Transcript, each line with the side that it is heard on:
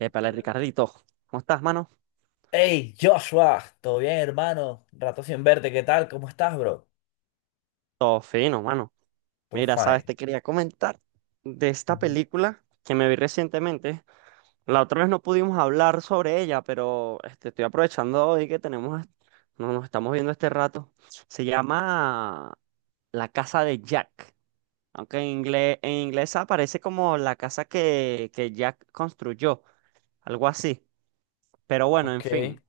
right: Épale, Ricardito, ¿cómo estás, mano?
left: Hey, Joshua, ¿todo bien, hermano? Rato sin verte, ¿qué tal? ¿Cómo estás, bro?
right: Todo fino, mano.
left: Todo
right: Mira, sabes,
left: fine.
right: te quería comentar de esta
left: Ujú.
right: película que me vi recientemente. La otra vez no pudimos hablar sobre ella, pero este, estoy aprovechando hoy que tenemos, no nos estamos viendo este rato. Se llama La Casa de Jack, aunque en inglés aparece como la casa que Jack construyó, algo así. Pero bueno, en
left: Ok.
right: fin,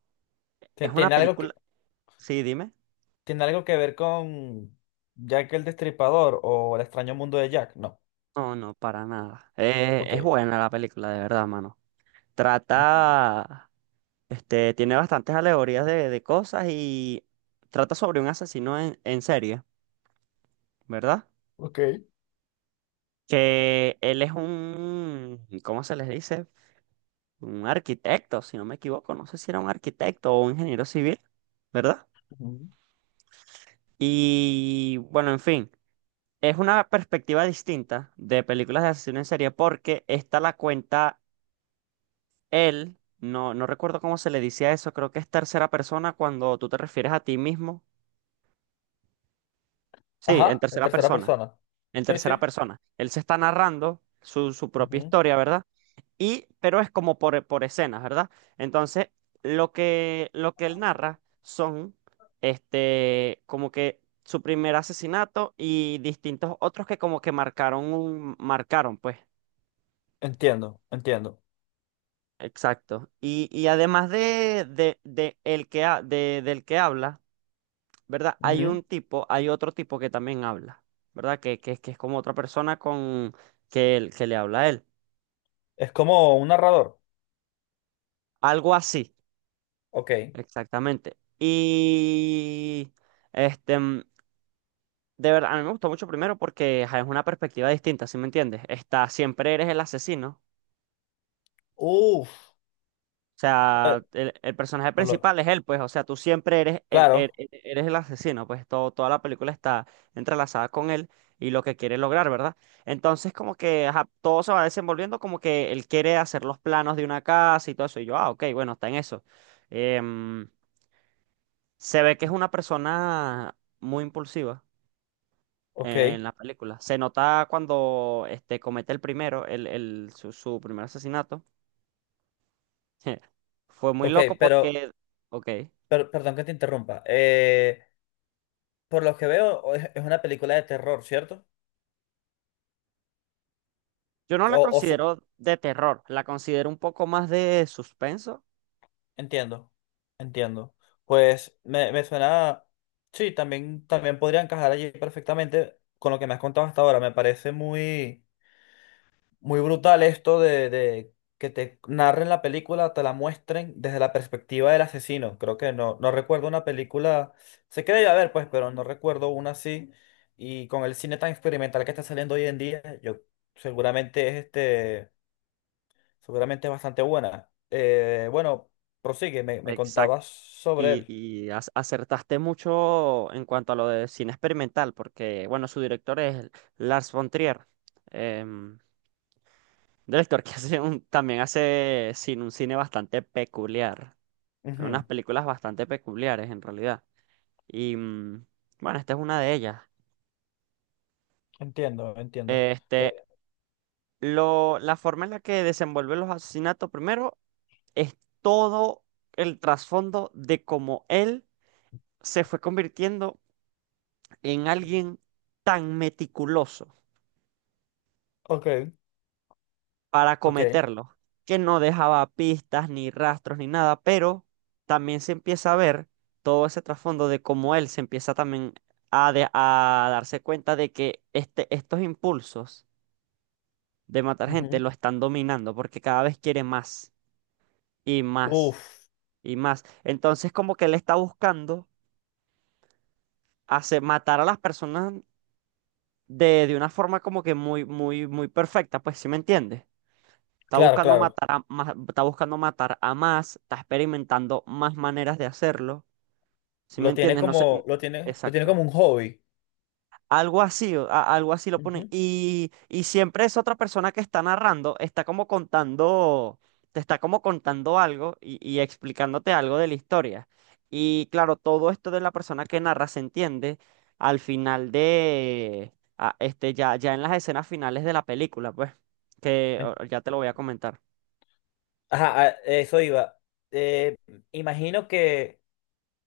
left: Tie-
right: es una
left: ¿Tiene algo que,
right: película. Sí, dime.
left: tiene algo que ver con Jack el Destripador o el extraño mundo de Jack? No.
right: No, no, para nada. Es
left: Ok.
right: buena la película, de verdad, mano.
left: Ujú.
right: Trata, este, tiene bastantes alegorías de cosas y trata sobre un asesino en serie, ¿verdad?
left: Ok.
right: Que él es un, ¿cómo se les dice? Un arquitecto, si no me equivoco. No sé si era un arquitecto o un ingeniero civil, ¿verdad?
left: Ujú.
right: Y bueno, en fin, es una perspectiva distinta de películas de asesino en serie porque esta la cuenta él. No, no recuerdo cómo se le dice a eso, creo que es tercera persona cuando tú te refieres a ti mismo. Sí, en
left: Ajá, en
right: tercera
left: tercera
right: persona,
left: persona.
right: en
left: Sí,
right: tercera
left: sí.
right: persona. Él se está narrando su propia
left: Ujú.
right: historia, ¿verdad? Y, pero es como por escenas, ¿verdad? Entonces, lo que él narra son, este, como que su primer asesinato y distintos otros que como que marcaron un, marcaron, pues.
left: Entiendo, entiendo.
right: Exacto. Y además de el que, de, del que habla, ¿verdad? Hay
left: Ujú.
right: un tipo, hay otro tipo que también habla, ¿verdad? Que es como otra persona con que, que le habla a él.
left: Es como un narrador.
right: Algo así,
left: Ok.
right: exactamente. Y este, de verdad, a mí me gustó mucho primero porque ajá, es una perspectiva distinta, ¿sí me entiendes? Está, siempre eres el asesino.
left: Uf.
right: O
left: Eh,
right: sea, el personaje
left: no
right: principal es él, pues, o sea, tú siempre eres el,
left: claro.
right: eres el asesino, pues todo, toda la película está entrelazada con él y lo que quiere lograr, ¿verdad? Entonces, como que ajá, todo se va desenvolviendo, como que él quiere hacer los planos de una casa y todo eso, y yo, ah, ok, bueno, está en eso. Em, Se ve que es una persona muy impulsiva en
left: Ok.
right: la película. Se nota cuando este, comete el primero, el, su, su primer asesinato. Fue muy
left: Ok,
right: loco
left: pero
right: porque, ok.
left: Perdón que te interrumpa. Por lo que veo, es una película de terror, ¿cierto?
right: Yo no la
left: O, o su-
right: considero de terror, la considero un poco más de suspenso.
left: Entiendo, entiendo. Pues me suena. Sí, también, también podría encajar allí perfectamente con lo que me has contado hasta ahora. Me parece muy muy brutal esto de que te narren la película, te la muestren desde la perspectiva del asesino. Creo que no, no recuerdo una película, sé que debe haber pues, pero no recuerdo una así. Y con el cine tan experimental que está saliendo hoy en día, yo seguramente seguramente es bastante buena. Bueno, prosigue, me contabas
right: Exacto.
left: sobre él.
right: Y acertaste mucho en cuanto a lo de cine experimental, porque, bueno, su director es Lars von Trier, em, director que hace también hace cine, un cine bastante peculiar, con unas
left: Ujú.
right: películas bastante peculiares en realidad. Y, bueno, esta es una de ellas.
left: Entiendo, entiendo. Eh,
right: Este, lo, la forma en la que desenvuelve los asesinatos, primero, es todo el trasfondo de cómo él se fue convirtiendo en alguien tan meticuloso
left: ok,
right: para
left: ok.
right: cometerlo, que no dejaba pistas ni rastros ni nada, pero también se empieza a ver todo ese trasfondo de cómo él se empieza también a, a darse cuenta de que este, estos impulsos de matar gente
left: Ujú.
right: lo están dominando porque cada vez quiere más y más
left: Uf,
right: y más. Entonces como que él está buscando hacer matar a las personas de una forma como que muy, muy, muy perfecta, pues, ¿sí me entiendes? Está
left: claro,
right: buscando
left: claro.
right: matar a más, está buscando matar a más, está experimentando más maneras de hacerlo, ¿sí me entiendes? No sé,
left: Lo tiene
right: exacto.
left: como un hobby.
right: Algo así, algo así lo ponen.
left: Ujú.
right: Y siempre es otra persona que está narrando, está como contando, te está como contando algo y explicándote algo de la historia. Y claro, todo esto de la persona que narra se entiende al final de, este, ya, ya en las escenas finales de la película, pues, que
left: En-
right: ya te lo voy a comentar.
left: Ajá, a eso iba. Eh, Imagino que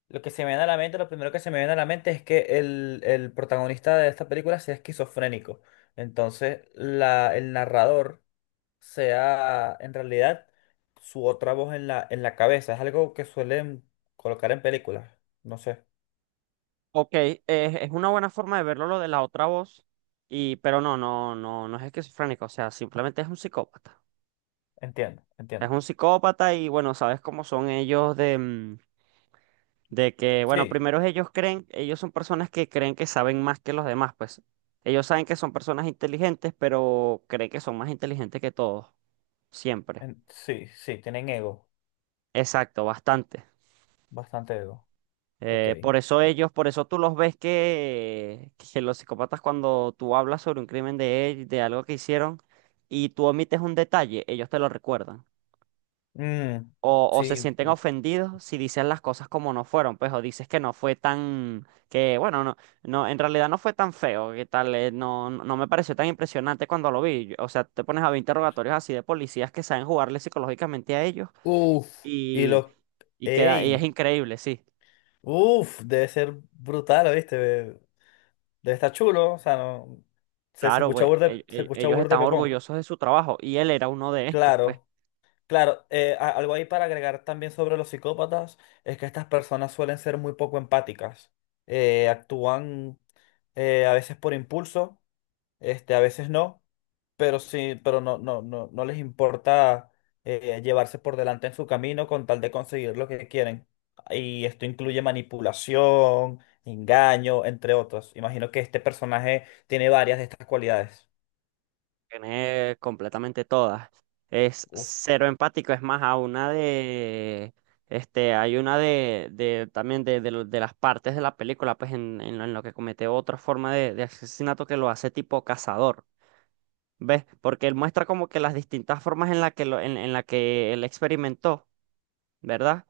left: lo que se me viene a la mente, lo primero que se me viene a la mente es que el protagonista de esta película sea esquizofrénico. Entonces, el narrador sea en realidad su otra voz en en la cabeza. Es algo que suelen colocar en películas. No sé.
right: Ok, es una buena forma de verlo lo de la otra voz, y, pero no, no, no, no es esquizofrénico, o sea, simplemente es un psicópata.
left: Entiendo,
right: Es
left: entiendo.
right: un psicópata y bueno, sabes cómo son ellos de, de que, bueno,
left: Sí,
right: primero ellos creen, ellos son personas que creen que saben más que los demás, pues. Ellos saben que son personas inteligentes, pero creen que son más inteligentes que todos, siempre.
left: sí, sí, tienen ego.
right: Exacto, bastante.
left: Bastante ego. Ok.
right: Por eso ellos, por eso tú los ves que los psicópatas cuando tú hablas sobre un crimen de ellos, de algo que hicieron, y tú omites un detalle, ellos te lo recuerdan.
left: Mm,
right: O se
left: sí.
right: sienten ofendidos si dices las cosas como no fueron, pues, o dices que no fue tan, que bueno, no, no, en realidad no fue tan feo, que tal, no, no no me pareció tan impresionante cuando lo vi. O sea, te pones a ver interrogatorios así de policías que saben jugarle psicológicamente a ellos
left: Uf, y
right: y,
left: los...
right: y queda, y es
left: ¡Ey!
right: increíble, sí.
left: Uf, debe ser brutal, ¿viste? Debe estar chulo, o sea, no. Se,
right: Claro, pues,
left: se escucha
right: ellos
left: burde
right: están
left: pepón.
right: orgullosos de su trabajo y él era uno de estos, pues.
left: Claro, claro. Algo ahí para agregar también sobre los psicópatas es que estas personas suelen ser muy poco empáticas. Actúan, a veces por impulso, a veces no. Pero sí, pero no, no les importa, llevarse por delante en su camino con tal de conseguir lo que quieren. Y esto incluye manipulación, engaño, entre otros. Imagino que este personaje tiene varias de estas cualidades.
right: Tiene completamente todas. Es
left: Uf.
right: cero empático, es más, a una de, este, hay una de también de, de las partes de la película, pues en lo que comete otra forma de asesinato que lo hace tipo cazador, ¿ves? Porque él muestra como que las distintas formas en la que, lo, en la que él experimentó, ¿verdad?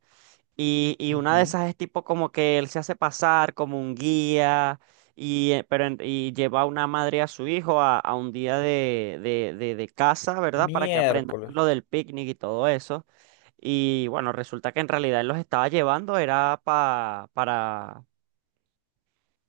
right: Y una de
left: Ujú.
right: esas es tipo como que él se hace pasar como un guía y, pero, y lleva a una madre a su hijo a un día de casa, ¿verdad? Para que aprendan
left: Miércoles.
right: lo del picnic y todo eso. Y bueno, resulta que en realidad él los estaba llevando, era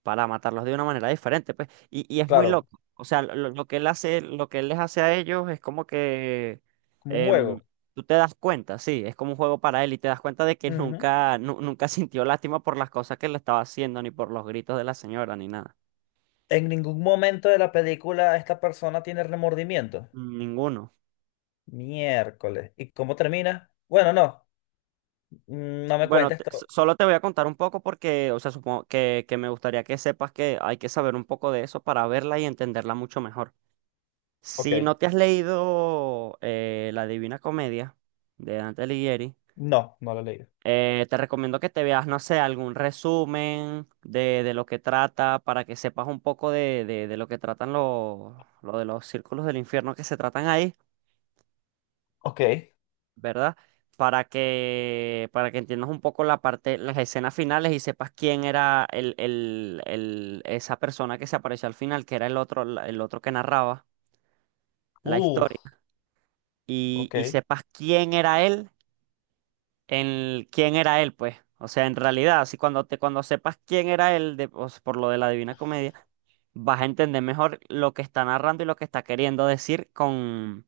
right: para matarlos de una manera diferente, pues. Y es muy
left: Claro,
right: loco. O sea, lo que él hace, lo que él les hace a ellos es como que
left: como un
right: em,
left: juego.
right: tú te das cuenta, sí, es como un juego para él y te das cuenta de que
left: Ujú.
right: nunca, nunca sintió lástima por las cosas que le estaba haciendo, ni por los gritos de la señora, ni nada.
left: En ningún momento de la película esta persona tiene remordimiento.
right: Ninguno.
left: Miércoles. ¿Y cómo termina? Bueno, no. Mm, no me
right: Bueno,
left: cuentes esto.
right: solo te voy a contar un poco porque, o sea, supongo que me gustaría que sepas que hay que saber un poco de eso para verla y entenderla mucho mejor. Si
left: Ok.
right: no te has leído La Divina Comedia de Dante Alighieri,
left: No, no lo he leído.
right: Te recomiendo que te veas, no sé, algún resumen de lo que trata para que sepas un poco de, de lo que tratan los, lo de los círculos del infierno que se tratan ahí,
left: Ok.
right: ¿verdad? Para que entiendas un poco la parte, las escenas finales y sepas quién era el, esa persona que se apareció al final, que era el otro que narraba la
left: Uf,
right: historia,
left: ok.
right: y sepas quién era él en quién era él, pues. O sea, en realidad, así cuando te, cuando sepas quién era él, o sea, por lo de la Divina Comedia, vas a entender mejor lo que está narrando y lo que está queriendo decir con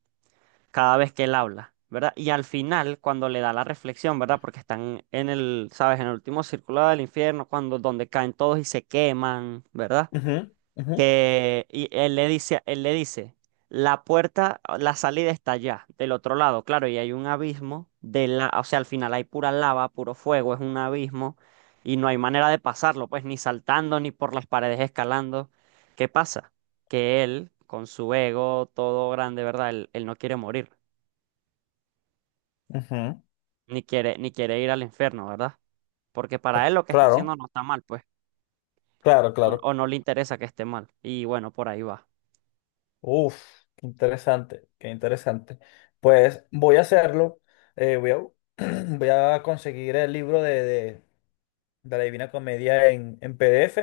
right: cada vez que él habla, ¿verdad? Y al final, cuando le da la reflexión, ¿verdad? Porque están en el, ¿sabes? En el último círculo del infierno, cuando donde caen todos y se queman, ¿verdad?
left: Ujú, ujú,
right: Que Y él le dice, la puerta, la salida está allá, del otro lado, claro, y hay un abismo de la, o sea, al final hay pura lava, puro fuego, es un abismo y no hay manera de pasarlo, pues ni saltando ni por las paredes escalando. ¿Qué pasa? Que él, con su ego todo grande, ¿verdad? Él no quiere morir,
left: ujú.
right: ni quiere, ni quiere ir al infierno, ¿verdad? Porque
left: Ah,
right: para él lo que está
left: claro,
right: haciendo no está mal, pues,
left: claro, claro.
right: o no le interesa que esté mal. Y bueno, por ahí va.
left: Uf, qué interesante, qué interesante. Pues voy a hacerlo. Voy a voy a conseguir el libro de la Divina Comedia en PDF.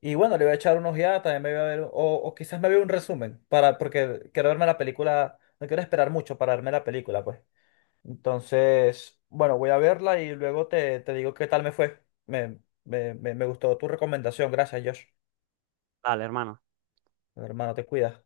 left: Y bueno, le voy a echar unos ojeada, también me voy a ver, o quizás me veo un resumen, para, porque quiero verme la película, no quiero esperar mucho para verme la película, pues. Entonces, bueno, voy a verla y luego te, te digo qué tal me fue. Me gustó tu recomendación. Gracias, Josh.
right: Dale, hermano.
left: Hermano, te cuidas.